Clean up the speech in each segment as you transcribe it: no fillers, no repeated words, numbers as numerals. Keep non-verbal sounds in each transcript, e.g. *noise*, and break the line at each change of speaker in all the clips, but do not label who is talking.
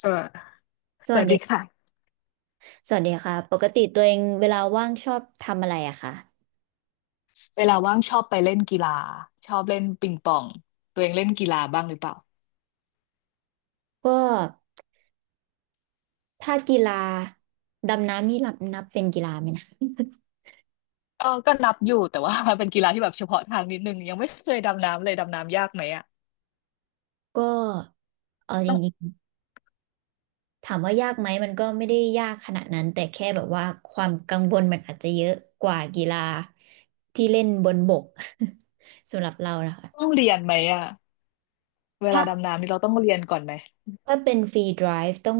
สวส
ส
ส
วัส
วัส
ดี
ดีค่ะ
สวัสดีค่ะปกติตัวเองเวลาว่างชอบทำอะไรอะคะ
เวลาว่างชอบไปเล่นกีฬาชอบเล่นปิงปองตัวเองเล่นกีฬาบ้างหรือเปล่า
ก็ถ้ากีฬาดำน้ำนี่นับเป็นกีฬาไหมนะ
ก็นับอยู่แต่ว่า *laughs* เป็นกีฬาที่แบบเฉพาะทางนิดนึงยังไม่เคยดำน้ำเลยดำน้ำยากไหมอะ
ก็เออจ
ต้อง
ริงๆถามว่ายากไหมมันก็ไม่ได้ยากขนาดนั้นแต่แค่แบบว่าความกังวลมันอาจจะเยอะกว่ากีฬาที่เล่นบนบก *laughs* สำหรับเรานะ
ต้อง
คะ
เรียนไหมอะเว
ถ้า
ลาดำน้ำนี่เราต้องเรียนก่อนไหม
ถ้าเป็นฟรีไดฟ์ต้อง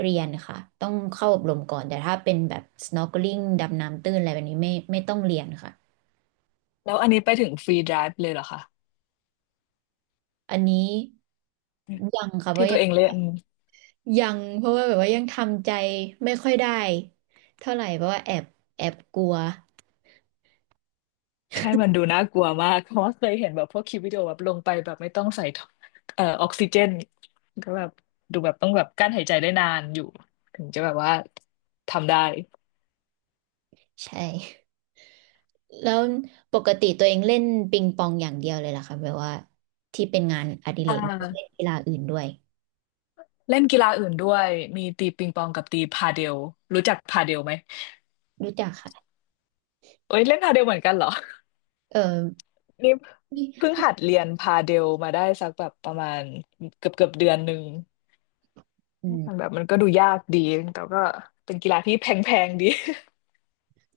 เรียนค่ะต้องเข้าอบรมก่อนแต่ถ้าเป็นแบบ snorkeling ดำน้ำตื้นอะไรแบบนี้ไม่ต้องเรียนค่ะ
แล้วอันนี้ไปถึงฟรีไดฟ์เลยเหรอคะ
อันนี้ยังค่ะเพ
ที่
ราะ
ตั
ยั
ว
ง
เองเล่น
ยังเพราะว่าแบบว่ายังทำใจไม่ค่อยได้เท่าไหร่เพราะว่าแอบกลัว
ใช่มันดูน่ากลัวมากเพราะว่าเคยเห็นแบบพวกคลิปวิดีโอแบบลงไปแบบไม่ต้องใส่ท่อออกซิเจนก็แบบดูแบบต้องแบบกั้นหายใจได้นานอยู่ถึงจะแบบว่าทำได้
ใช่ *laughs* แล้วปกติตัวเองเล่นปิงปองอย่างเดียวเลยเหรอคะแบบว่าที่เป็นงานอดิเร
อ่
กไม่ได้เล่น
า
กีฬาอื่นด้วย
เล่นกีฬาอื่นด้วยมีตีปิงปองกับตีพาเดลรู้จักพาเดลไหม
รู้จักค่ะ
เอ้ยเล่นพาเดลเหมือนกันเหรอ
เออ
นี่
นี่
เพิ่งหัดเรียนพาเดลมาได้สักแบบประมาณเกือบเดือนหนึ่ง
อื
มันแบ
ม
บมันก็ดูยากดีแต่ก็เป็นกีฬาที่แพงๆดี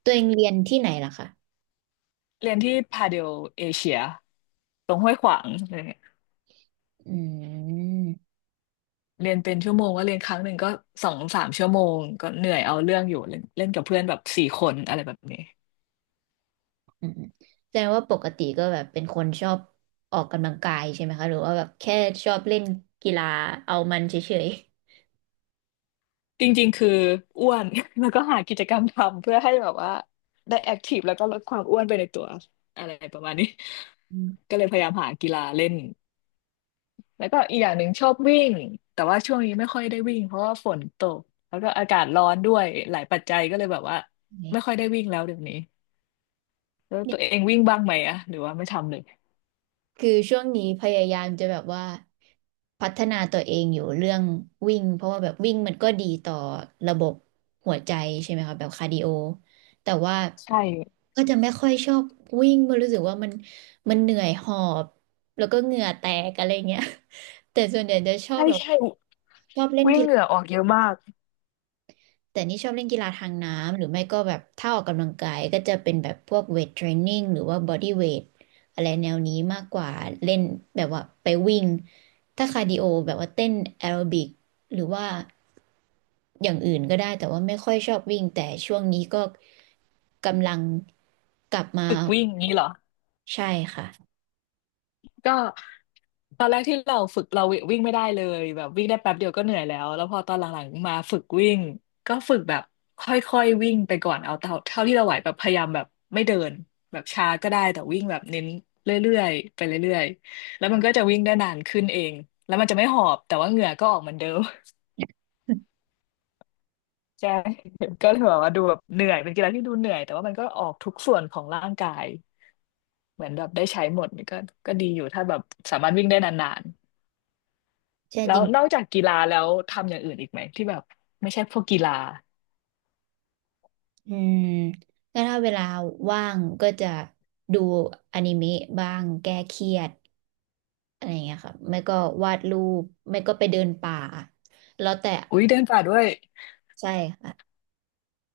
ตัวเองเรียนที่ไหนล่ะคะ
*laughs* เรียนที่พาเดลเอเชียตรงห้วยขวางอะไรเงี้ย
อืม
เรียนเป็นชั่วโมงก็เรียนครั้งหนึ่งก็สองสามชั่วโมงก็เหนื่อยเอาเรื่องอยู่เล่นเล่นกับเพื่อนแบบสี่คนอะไรแบบนี้
อืมแสดงว่าปกติก็แบบเป็นคนชอบออกกำลังกายใช่ไหมคะหรือว่าแบบแค่ชอบเล่นกีฬาเอามันเฉย
จริงๆคืออ้วน *laughs* แล้วก็หากิจกรรมทำเพื่อให้แบบว่าได้แอคทีฟแล้วก็ลดความอ้วนไปในตัวอะไรประมาณนี้
อื
*laughs*
ม
ก็เลยพยายามหากีฬาเล่นแล้วก็อีกอย่างหนึ่งชอบวิ่งแต่ว่าช่วงนี้ไม่ค่อยได้วิ่งเพราะว่าฝนตกแล้วก็อากาศร้อนด้วยหลายปัจจัยก็เลยแบบว่า
เนี่ย
ไม่ค่อยได้วิ่งแล้วเดี๋ยวนี้แล้วตัวเองวิ่งบ้างไหมอะหรือว่าไม่ทำเลย
คือช่วงนี้พยายามจะแบบว่าพัฒนาตัวเองอยู่เรื่องวิ่งเพราะว่าแบบวิ่งมันก็ดีต่อระบบหัวใจใช่ไหมคะแบบคาร์ดิโอแต่ว่า
ใช่
ก็จะไม่ค่อยชอบวิ่งเพราะรู้สึกว่ามันเหนื่อยหอบแล้วก็เหงื่อแตกอะไรเงี้ย *laughs* แต่ส่วนใหญ่จะชอบ
ใช่
แบบ
ใช่
ชอบเล่น
วิ่ง
กี
เหงื่อ
ฬา
ออกเยอะมาก
แต่นี่ชอบเล่นกีฬาทางน้ำหรือไม่ก็แบบถ้าออกกำลังกายก็จะเป็นแบบพวกเวทเทรนนิ่งหรือว่าบอดี้เวทอะไรแนวนี้มากกว่าเล่นแบบว่าไปวิ่งถ้าคาร์ดิโอแบบว่าเต้นแอโรบิกหรือว่าอย่างอื่นก็ได้แต่ว่าไม่ค่อยชอบวิ่งแต่ช่วงนี้ก็กำลังกลับมา
ฝึกวิ่งอย่างนี้เหรอ
ใช่ค่ะ
ก็ ตอนแรกที่เราฝึกเราวิ่งไม่ได้เลยแบบวิ่งได้แป๊บเดียวก็เหนื่อยแล้วแล้วพอตอนหลังๆมาฝึกวิ่งก็ฝึกแบบค่อยๆวิ่งไปก่อนเอาเท่าที่เราไหวแบบพยายามแบบไม่เดินแบบช้าก็ได้แต่วิ่งแบบเน้นเรื่อยๆไปเรื่อยๆแล้วมันก็จะวิ่งได้นานขึ้นเองแล้วมันจะไม่หอบแต่ว่าเหงื่อก็ออกเหมือนเดิม *laughs* ใช่ *laughs* ก็เลยแบบว่าดูแบบเหนื่อยเป็นกีฬาที่ดูเหนื่อยแต่ว่ามันก็ออกทุกส่วนของร่างกายเหมือนแบบได้ใช้หมดก็ก็ดีอยู่ถ้าแบบสามารถวิ่งได้นาน
ใช่
แล้
จริ
ว
ง
นอกจากกีฬาแล้วทำอย่างอื่นอีกไหมที่แบบไม่ใช่พวกกีฬา
อืมก็ถ้าเวลาว่างก็จะดูอนิเมะบ้างแก้เครียด อะไรอย่างเงี้ยค่ะไม่ก็วาดรูปไม่ก็ไปเดินป่าแล้วแต่
อุ้ยเดินป่าด้วย
ใช่ค่ะ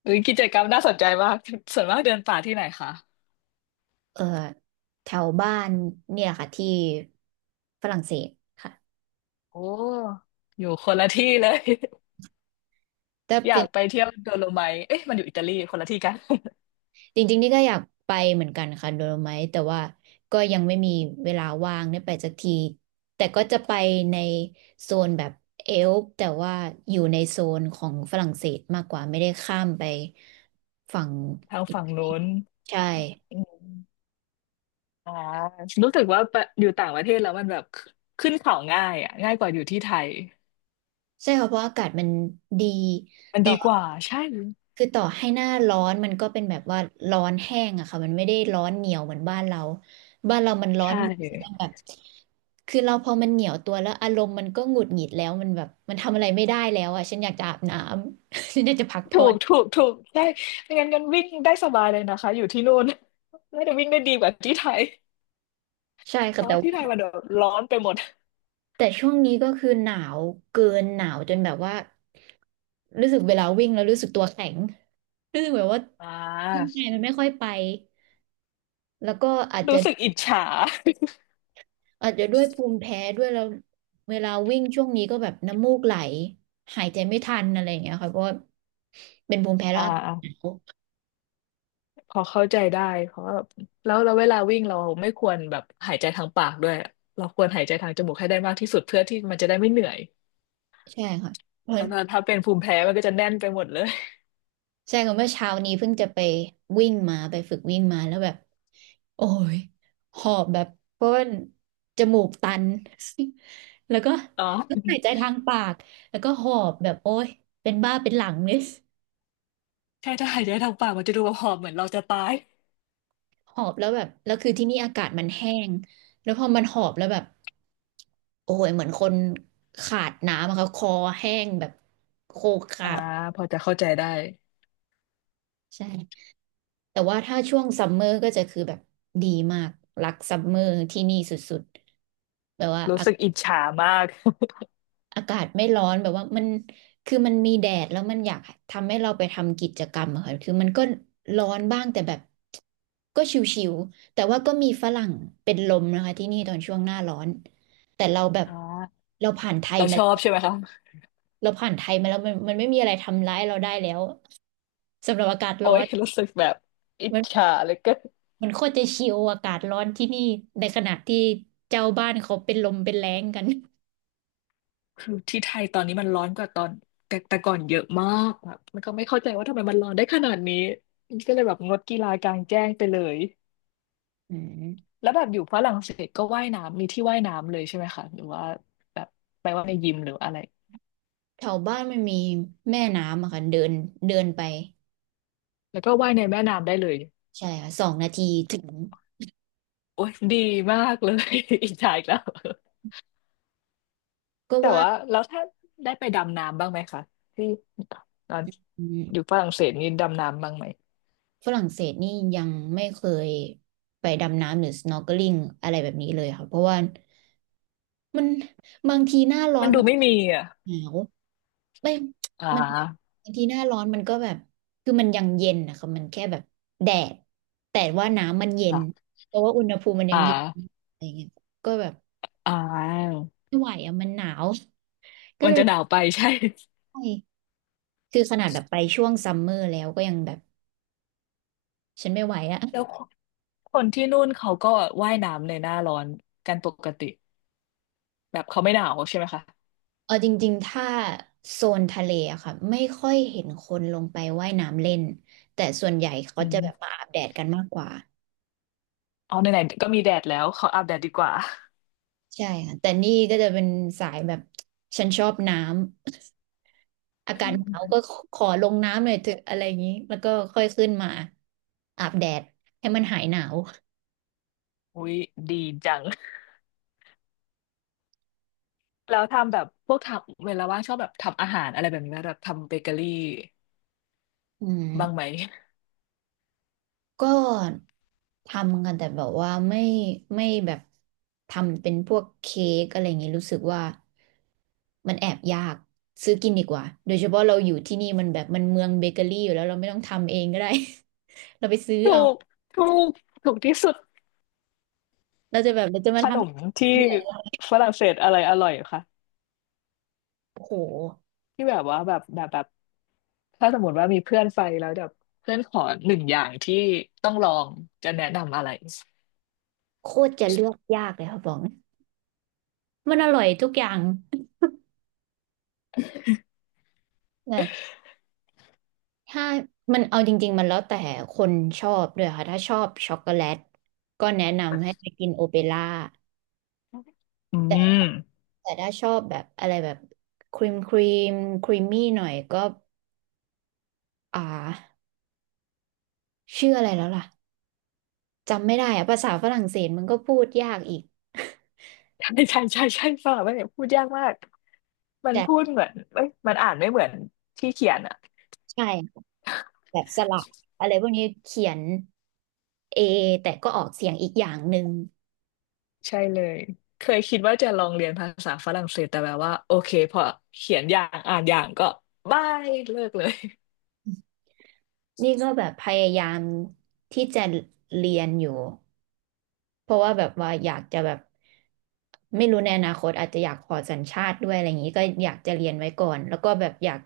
อุ้ยกิจกรรมน่าสนใจมากส่วนมากเดินป่าที่ไหนคะ
เออแถวบ้านเนี่ยค่ะที่ฝรั่งเศสค่ะ
โอ้อยู่คนละที่เลย *laughs*
แต่
อยา
เป็
ก
น
ไปเที่ยวโดโลไมท์เอ๊ะมันอยู่อิตาลีคนละที่กัน
จริงๆนี่ก็อยากไปเหมือนกันค่ะโดโลไมท์แต่ว่าก็ยังไม่มีเวลาว่างได้ไปสักทีแต่ก็จะไปในโซนแบบเอลป์แต่ว่าอยู่ในโซนของฝรั่งเศสมากกว่าไม่ได้ข้ามไปฝั่ง
*laughs* ทาง
อิ
ฝั่ง
ตาลี
โน้น
ใช่
อืมอ่ารู้สึกว่าไปอยู่ต่างประเทศแล้วมันแบบขึ้นเขาง่ายอ่ะง่ายกว่าอยู่ที่ไทย
ใช่ค่ะเพราะอากาศมันดี
มันดีกว่าใช่
คือต่อให้หน้าร้อนมันก็เป็นแบบว่าร้อนแห้งอะค่ะมันไม่ได้ร้อนเหนียวเหมือนบ้านเราบ้านเรามันร้อน
ใช่
มันแบบคือเราพอมันเหนียวตัวแล้วอารมณ์มันก็หงุดหงิดแล้วมันแบบมันทำอะไรไม่ได้แล้วอะฉันอยากจะอาบน้ำ *laughs* ฉันอยากจะพัก
ถู
ผ่อ
ก
น
ถูกถูกได้ไม่งั้นกันวิ่งได้สบายเลยนะคะอยู่ที่นู่นน่าจะวิ่งได้ดีกว่าที่ไทย
ใช่
เพ
ค่ะ
ราะ
แต่
ว่าที่ไทย
ว่า
มันแบบร้อนไปหมด
แต่ช่วงนี้ก็คือหนาวเกินหนาวจนแบบว่ารู้สึกเวลาวิ่งแล้วรู้สึกตัวแข็งรู้สึกแบบว่า
อ่
*laughs* ร่าง
า
กายมันไม่ค่อยไปแล้วก็อาจจะ
รู้สึกอิจฉา
อาจจะด้วยภูมิแพ้ด้วยแล้วเวลาวิ่งช่วงนี้ก็แบบน้ำมูกไหลหายใจไม่ทันอะไรอย่างเงี้ยค่ะเพราะว่าเป็นภูมิแพ้แล้
อ่
วอากาศหนา
า
ว
พอเข้าใจได้เพราะว่าแล้วเราเวลาวิ่งเราไม่ควรแบบหายใจทางปากด้วยเราควรหายใจทางจมูกให้ได้มากที่สุดเพื่อที่มันจะได้ไม่เหนื่อย
ใช่ค่ะเพราะ
แล้ว
น
ถ้าเป็นภูมิแพ้มันก็จะแน่นไปหมดเลย
ใช่ค่ะเมื่อเช้านี้เพิ่งจะไปวิ่งมาไปฝึกวิ่งมาแล้วแบบโอ้ยหอบแบบเพราะว่าจมูกตัน *laughs* แล้วก็
อ๋อ
ก็หายใจทางปากแล้วก็หอบแบบโอ้ยเป็นบ้าเป็นหลังเลย
ใช่ถ้าหายใจทางปากมันจะดูหอบเหมือนเราจะตาย
หอบแล้วแบบแล้วคือที่นี่อากาศมันแห้งแล้วพอมันหอบแล้วแบบโอ้ยเหมือนคนขาดน้ำอะค่ะคอแห้งแบบโคขา
อ่า
ด
พอจะเข้าใจได้
ใช่แต่ว่าถ้าช่วงซัมเมอร์ก็จะคือแบบดีมากรักซัมเมอร์ที่นี่สุดๆแบบว่า
รู้สึกอิจฉามาก
อากาศไม่ร้อนแบบว่ามันคือมันมีแดดแล้วมันอยากทำให้เราไปทำกิจกรรมอะค่ะคือมันก็ร้อนบ้างแต่แบบก็ชิวๆแต่ว่าก็มีฝรั่งเป็นลมนะคะที่นี่ตอนช่วงหน้าร้อนแต่เราแบบ
อ่า
เราผ่านไทย
เราช
มา
อบใช่ไหมคะ
เราผ่านไทยมาแล้วมันไม่มีอะไรทำร้ายเราได้แล้วสำหรับอากาศ
โอ้
ร้อ
ย
น
รู้สึกแบบอิจ
มัน
ฉาเหลยก็
มันโคตรจะชิวอากาศร้อนที่นี่ในขณะที่เจ้าบ้านเขาเป็นลมเป็นแล้งกัน
คือที่ไทยตอนนี้มันร้อนกว่าตอนแต่ก่อนเยอะมากแบบมันก็ไม่เข้าใจว่าทำไมมันร้อนได้ขนาดนี้ก็เลยแบบงดกีฬากลางแจ้งไปเลย
อืม
แล้วแบบอยู่ฝรั่งเศสก็ว่ายน้ำมีที่ว่ายน้ำเลยใช่ไหมคะหรือว่าแบบไปว่ายในยิมหรืออะไร
แถวบ้านมันมีแม่น้ำอะค่ะเดินเดินไป
แล้วก็ว่ายในแม่น้ำได้เลย
ใช่ค่ะสองนาทีถึง
โอ้ยดีมากเลย *laughs* อิจฉาอีกแล้ว
ก็
แต่
ว่า
ว่าแล้วถ้าได้ไปดำน้ำบ้างไหมคะที่ตอน
อืม
อยู่ฝรั่งเศสนี่ดำน้ำบ้างไหม
ฝรั่งเศสนี่ยังไม่เคยไปดำน้ำหรือ snorkeling อะไรแบบนี้เลยค่ะเพราะว่ามันบางทีหน้าร้อ
มั
น
นดู
มัน
ไม่มีอ่ะ
หนาวไม่
อ่
มัน
า
บางทีหน้าร้อนมันก็แบบคือมันยังเย็นนะคะมันแค่แบบแดดแต่ว่าน้ำมันเย็
อ่
น
า
เพราะว่าอุณหภูมิมันยั
อ่
งเย็น
า
อะไรเงี้ยก็แบบ
อ่า
ไม่ไหวอ่ะมันหนาวก็
มัน
เลย
จะห
แบ
นา
บ
วไปใช่
ไม่คือขนาดแบบไปช่วงซัมเมอร์แล้วก็ยังแบบฉันไม่ไหวอะ
แล้วคนที่นู่นเขาก็ว่ายน้ำในหน้าร้อนกันปกติแบบเขาไม่หนาวใช่ไหมคะ
เออจริงๆ ถ้าโซนทะเลอะค่ะไม่ค่อยเห็นคนลงไปว่ายน้ำเล่นแต่ส่วนใหญ่เขา
อื
จะแบบมา
ม
อาบแดดกันมากกว่า
เอาไหนๆก็มีแดดแล้วขออาบแดดดีกว่า
ใช่ค่ะแต่นี่ก็จะเป็นสายแบบฉันชอบน้ำ *laughs* อากาศหนาวก็ขอลงน้ำหน่อยเถอะอะไรอย่างนี้แล้วก็ค่อยขึ้นมาอาบแดดให้มันหายหนาว
อุ้ยดีจังแล้วทำแบบพวกทำเวลาว่างชอบแบบทำอาหารอะไรแบบนี้ไหมแบบทำเบเกอรี่
อื
บ้างไหม
ม ก็ทำกันแต่แบบว่าไม่ไม่แบบทำเป็นพวกเค้กอะไรอย่างงี้รู้สึกว่ามันแอบยากซื้อกินดีกว่าโดยเฉพาะเราอยู่ที่นี่มันแบบมันเมืองเบเกอรี่อยู่แล้วเราไม่ต้องทำเองก็ได้ *laughs* เราไปซื้อ
ถู
เอา
กถูกถูกที่สุด
เราจะแบบเราจะมา
ข
ท
นมที่ฝรั่งเศสอะไรอร่อยคะ
ำโอ้โห
ที่แบบว่าแบบ ถ้าสมมติว่ามีเพื่อนไปแล้วแบบเพื่อนขอหนึ่งอย่างที่ต้องลองจะแนะนำอะไร
โคตรจะเลือกยากเลยค่ะบอกมันอร่อยทุกอย่างนะถ้ามันเอาจริงๆมันแล้วแต่คนชอบด้วยค่ะถ้าชอบช็อกโกแลตก็แนะนำให้ไปกินโอเปร่า
อืม
แต่ถ้าชอบแบบอะไรแบบครีมครีมครีมมี่หน่อยก็อ่าชื่ออะไรแล้วล่ะจำไม่ได้อะภาษาฝรั่งเศสมันก็พูดยากอีก
ใช่ใช่ใช่ใช่ฝ่าไม่เนี่ยพูดยากมากมั
*laughs*
น
แต่
พูดเหมือนเอ้ยมันอ่านไม่เหมือนที่เขียนอ่ะ
ใช่แบบสระอะไรพวกนี้เขียนเอแต่ก็ออกเสียงอีกอย่างหนึ่ง
ใช่เลยเคยคิดว่าจะลองเรียนภาษาฝรั่งเศสแต่แบบว่าโอเคพอเขียนอย่างอ่านอย่างก็บายเลิกเลย
นี่ก็แบบพยายามที่จะเรียนอยู่ เพราะว่าแบบว่าอยากจะแบบไม่รู้ในอนาคตอาจจะอยากขอสัญชาติด้วยอะไรอย่างนี้ก็อยากจะเรียนไว้ก่อนแล้วก็แบบอยาก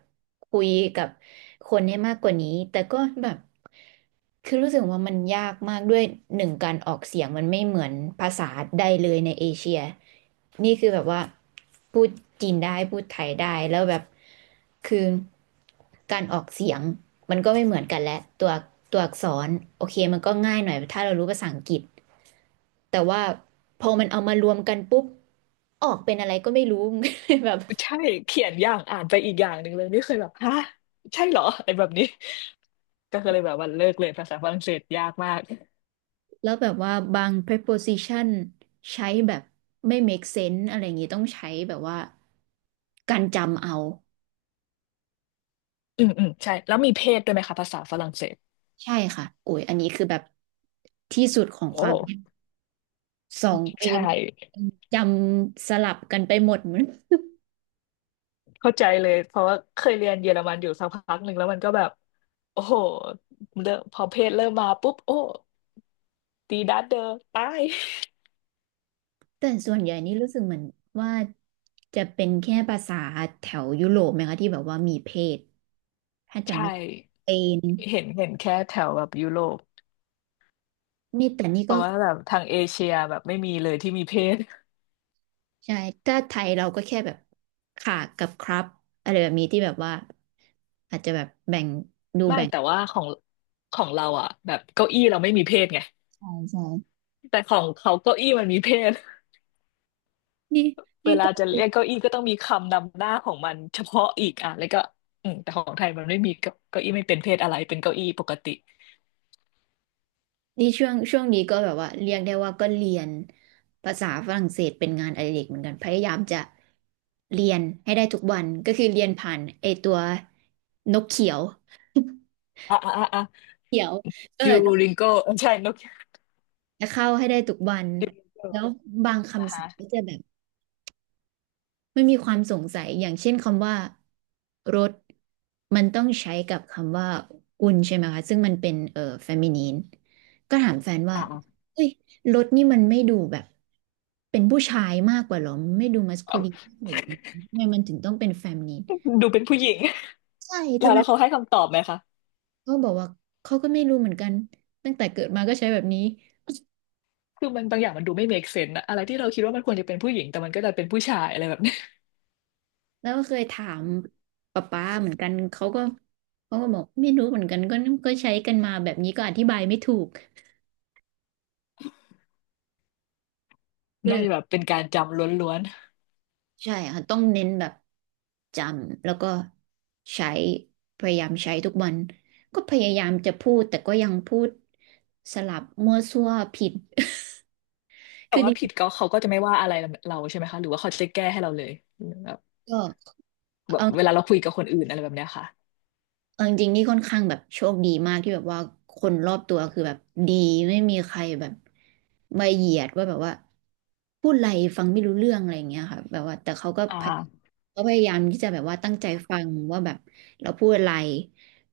คุยกับคนให้มากกว่านี้แต่ก็แบบคือรู้สึกว่ามันยากมากด้วยหนึ่งการออกเสียงมันไม่เหมือนภาษาใดเลยในเอเชียนี่คือแบบว่าพูดจีนได้พูดไทยได้แล้วแบบคือการออกเสียงมันก็ไม่เหมือนกันแหละตัวตัวอักษรโอเคมันก็ง่ายหน่อยถ้าเรารู้ภาษาอังกฤษ แต่ว่าพอมันเอามารวมกันปุ๊บออกเป็นอะไรก็ไม่รู้ *laughs* แบบ
ใช่เขียนอย่างอ่านไปอีกอย่างหนึ่งเลยนี่เคยแบบฮะใช่เหรออะไรแบบนี้ก็เลยแบบว่าเลิกเลยภาษาฝรั่งเศสยากมาก
แล้วแบบว่าบาง preposition ใช้แบบไม่ make sense อะไรอย่างงี้ต้องใช้แบบว่าการจำเอา
อืมอืมใช่แล้วมีเพศด้วยไหมคะภาษาฝรั่งเศส
ใช่ค่ะโอ้ยอันนี้คือแบบที่สุดของ
โอ
ความยาก
้
สองปี
ใช่
จำสลับกันไปหมดเหมือน
เข้าใจเลยเพราะว่าเคยเรียนเยอรมันอยู่สักพักหนึ่งแล้วมันก็แบบโอ้โหเริ่มพอเพศเริ่มมาปุ๊บโอ้ตีดัดเดอร์ตาย
*laughs* แต่ส่วนใหญ่นี่รู้สึกเหมือนว่าจะเป็นแค่ภาษาแถวยุโรปไหมคะที่แบบว่ามีเพศถ้าจำ
ใช่
ไม่เป็น
เห็นเห็นแค่แถวแบบยุโรป
นี่แต่นี่
เพ
ก็
ราะว่าแบบทางเอเชียแบบไม่มีเลยที่มีเพศ
ใช่ ถ้าไทยเราก็แค่แบบค่ะกับครับอะไรแบบนี้ที่แบบว่าอาจจะแบบแบ่งดู
ไม่
แบ่ง
แต่ว่าของเราอ่ะแบบเก้าอี้เราไม่มีเพศไง
ใช่ใช่
แต่ของเขาเก้าอี้มันมีเพศ
นี่
เว
นี่
ลา
ก็
จะ
เป็
เรี
น
ยกเก้าอี้ก็ต้องมีคำนำหน้าของมันเฉพาะอีกอ่ะแล้วก็อืมแต่ของไทยมันไม่มีเก้าอี้ไม่เป็นเพศอะไรเป็นเก้าอี้ปกติ
นี่ช่วงช่วงนี้ก็แบบว่าเรียกได้ว่าก็เรียนภาษาฝรั่งเศสเป็นงานอดิเรกเหมือนกันพยายามจะเรียนให้ได้ทุกวันก็คือเรียนผ่านไอตัวนกเขียว
อ่ะอ่ะอ่ะอ่ะ
เขียวเออ
ยูริงโกใช่นก
จะเข้าให้ได้ทุกวัน
ยูริงโก
แล้วบาง
นะ
คำศั
คะ
พท์ก็จะแบบ มันมีความสงสัยอย่างเช่นคำว่ารถมันต้องใช้กับคำว่ากุนใช่ไหมคะซึ่งมันเป็นเฟมินีนก็ถามแฟนว่า
อ่ะอ่ะ
เฮ้ยรถนี่มันไม่ดูแบบเป็นผู้ชายมากกว่าเหรอไม่ดูมัสคู
เอา
ลินมากกว่าเหรอทำไมมันถึงต้องเป็นเฟมินีน
ดูเป็นผู้หญิง
ใช่
แล้
ทำ
ว
ไม
เขาให้คำตอบไหมคะ
เขาบอกว่าเขาก็ไม่รู้เหมือนกันตั้งแต่เกิดมาก็ใช้แบบนี้
คือมันบางอย่างมันดูไม่ make sense อะอะไรที่เราคิดว่ามันควรจะเป็นผู้หญิงแต่มันก็จะเป็นผู้ชายอะไรแบบนี้
แล้วก็เคยถามป๊าป๊าเหมือนกันเขาก็เขาก็บอกไม่รู้เหมือนกันก็ใช้กันมาแบบนี้ก็อธิบายไม่ถูกก็
*laughs*
เล
น่า
ย
จะแบบเป็นการจำล้วน
ใช่ค่ะต้องเน้นแบบจำแล้วก็ใช้พยายามใช้ทุกวันก็พยายามจะพูดแต่ก็ยังพูดสลับมั่วซั่วผิด
ๆ
*laughs*
แต่
คือจ
ว่าผิ
ริ
ด
ง
ก็เขาก็จะไม่ว่าอะไรเราใช่ไหมคะหรือว่าเขาจะแก้ให้เราเลยแบบ
ๆก็
แบบเว
เออ
ลาเราคุยกับคนอื่นอะไรแบบเนี้ยค่ะ
เอาจริงๆนี่ค่อนข้างแบบโชคดีมากที่แบบว่าคนรอบตัวคือแบบดีไม่มีใครแบบมาเหยียดว่าแบบว่าพูดอะไรฟังไม่รู้เรื่องอะไรอย่างเงี้ยค่ะแบบว่าแต่
อ
พย
่า
เขาพยายามที่จะแบบว่าตั้งใจฟังว่าแบบเราพูดอะไร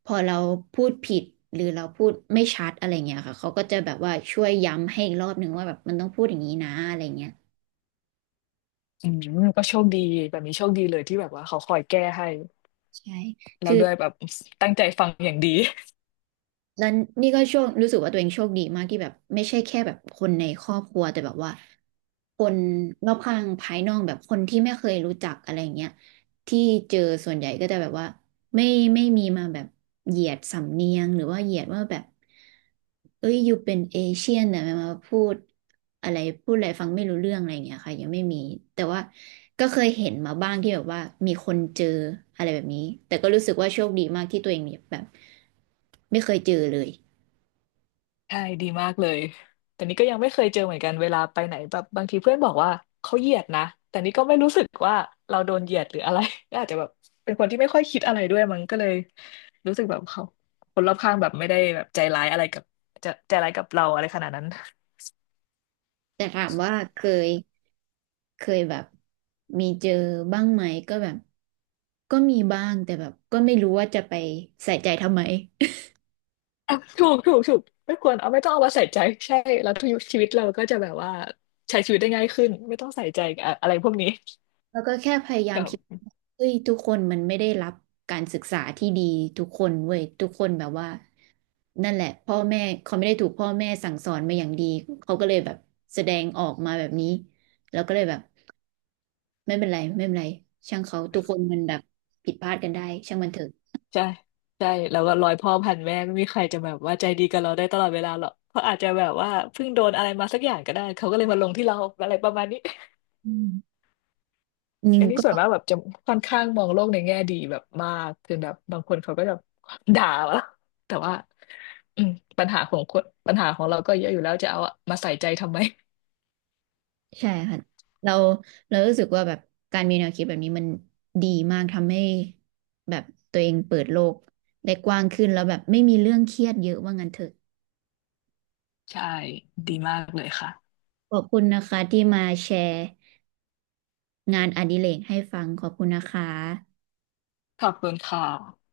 พอเราพูดผิดหรือเราพูดไม่ชัดอะไรเงี้ยค่ะเขาก็จะแบบว่าช่วยย้ำให้อีกรอบหนึ่งว่าแบบมันต้องพูดอย่างนี้นะอะไรเงี้ย
อืมก็โชคดีแบบนี้โชคดีเลยที่แบบว่าเขาคอยแก้ให้
ใช่
แล้วด้วยแบบตั้งใจฟังอย่างดี
แล้วนี่ก็โชครู้สึกว่าตัวเองโชคดีมากที่แบบไม่ใช่แค่แบบคนในครอบครัวแต่แบบว่าคนรอบข้างภายนอกแบบคนที่ไม่เคยรู้จักอะไรเงี้ยที่เจอส่วนใหญ่ก็จะแบบว่า ไม่ไม่มีมาแบบเหยียดสำเนียงหรือว่าเหยียดว่าแบบเอ้ยอยู่เป็นเอเชียนแต่มาพูดอะไรพูดอะไรฟังไม่รู้เรื่องอะไรอย่างเงี้ยค่ะยังไม่มีแต่ว่าก็เคยเห็นมาบ้างที่แบบว่ามีคนเจออะไรแบบนี้แต่ก็รู้สึกว่าโชคดีมากที่ตัวเองเนี่ยแบบไม่เคยเจอเลย
*laughs* ใช่ดีมากเลยแต่นี่ก็ยังไม่เคยเจอเหมือนกันเวลาไปไหนแบบบางทีเพื่อนบอกว่าเขาเหยียดนะแต่นี่ก็ไม่รู้สึกว่าเราโดนเหยียดหรืออะไร *laughs* ก็อาจจะแบบเป็นคนที่ไม่ค่อยคิดอะไรด้วยมั้งก็เลยรู้สึกแบบเขาคนรอบข้างแบบไม่ได้แบบใจร้ายอะไรกับจะใจร้ายกับเราอะไรขนาดนั้น
แต่ถามว่ายเคยแบบมีเจอบ้างไหมก็แบบก็มีบ้างแต่แบบก็ไม่รู้ว่าจะไปใส่ใจทำไม
ถูกถูกถูกไม่ควรเอาไม่ต้องเอามาใส่ใจใช่แล้วทุกชีวิตเราก็จะแบบว่าใช้ชีวิตได้ง่ายขึ้นไม่ต้องใส่ใจอะอะไรพวกนี้
แล้วก็แค่พยายา
ค
ม
รั
คิด
บ
เฮ้ยทุกคนมันไม่ได้รับการศึกษาที่ดีทุกคนเว้ยทุกคนแบบว่านั่นแหละพ่อแม่เขาไม่ได้ถูกพ่อแม่สั่งสอนมาอย่างดีเขาก็เลยแบบแสดงออกมาแบบนี้แล้วก็เลยแบบไม่เป็นไรไม่เป็นไรช่างเขาทุกคนมันแบบผิดพลาดกันได้ช่างมันเถอะ
ใช่ใช่แล้วก็ร้อยพ่อพันแม่ไม่มีใครจะแบบว่าใจดีกับเราได้ตลอดเวลาหรอกเขาอาจจะแบบว่าเพิ่งโดนอะไรมาสักอย่างก็ได้เขาก็เลยมาลงที่เราอะไรประมาณนี้
อืมยิ
*laughs* อั
ง
นนี้
ก็
ส่วนมากแบบจะค่อนข้างมองโลกในแง่ดีแบบมากคือแบบบางคนเขาก็จะด่าเราแต่ว่าอืมปัญหาของคนปัญหาของเราก็เยอะอยู่แล้วจะเอามาใส่ใจทำไม
ใช่ค่ะเราเรารู้สึกว่าแบบการมีแนวคิดแบบนี้มันดีมากทำให้แบบตัวเองเปิดโลกได้กว้างขึ้นแล้วแบบไม่มีเรื่องเครียดเยอะว่างั้นเถอะ
ใช่ดีมากเลยค่ะ
ขอบคุณนะคะที่มาแชร์งานอดิเรกให้ฟังขอบคุณนะคะ
ขอบคุณค่ะ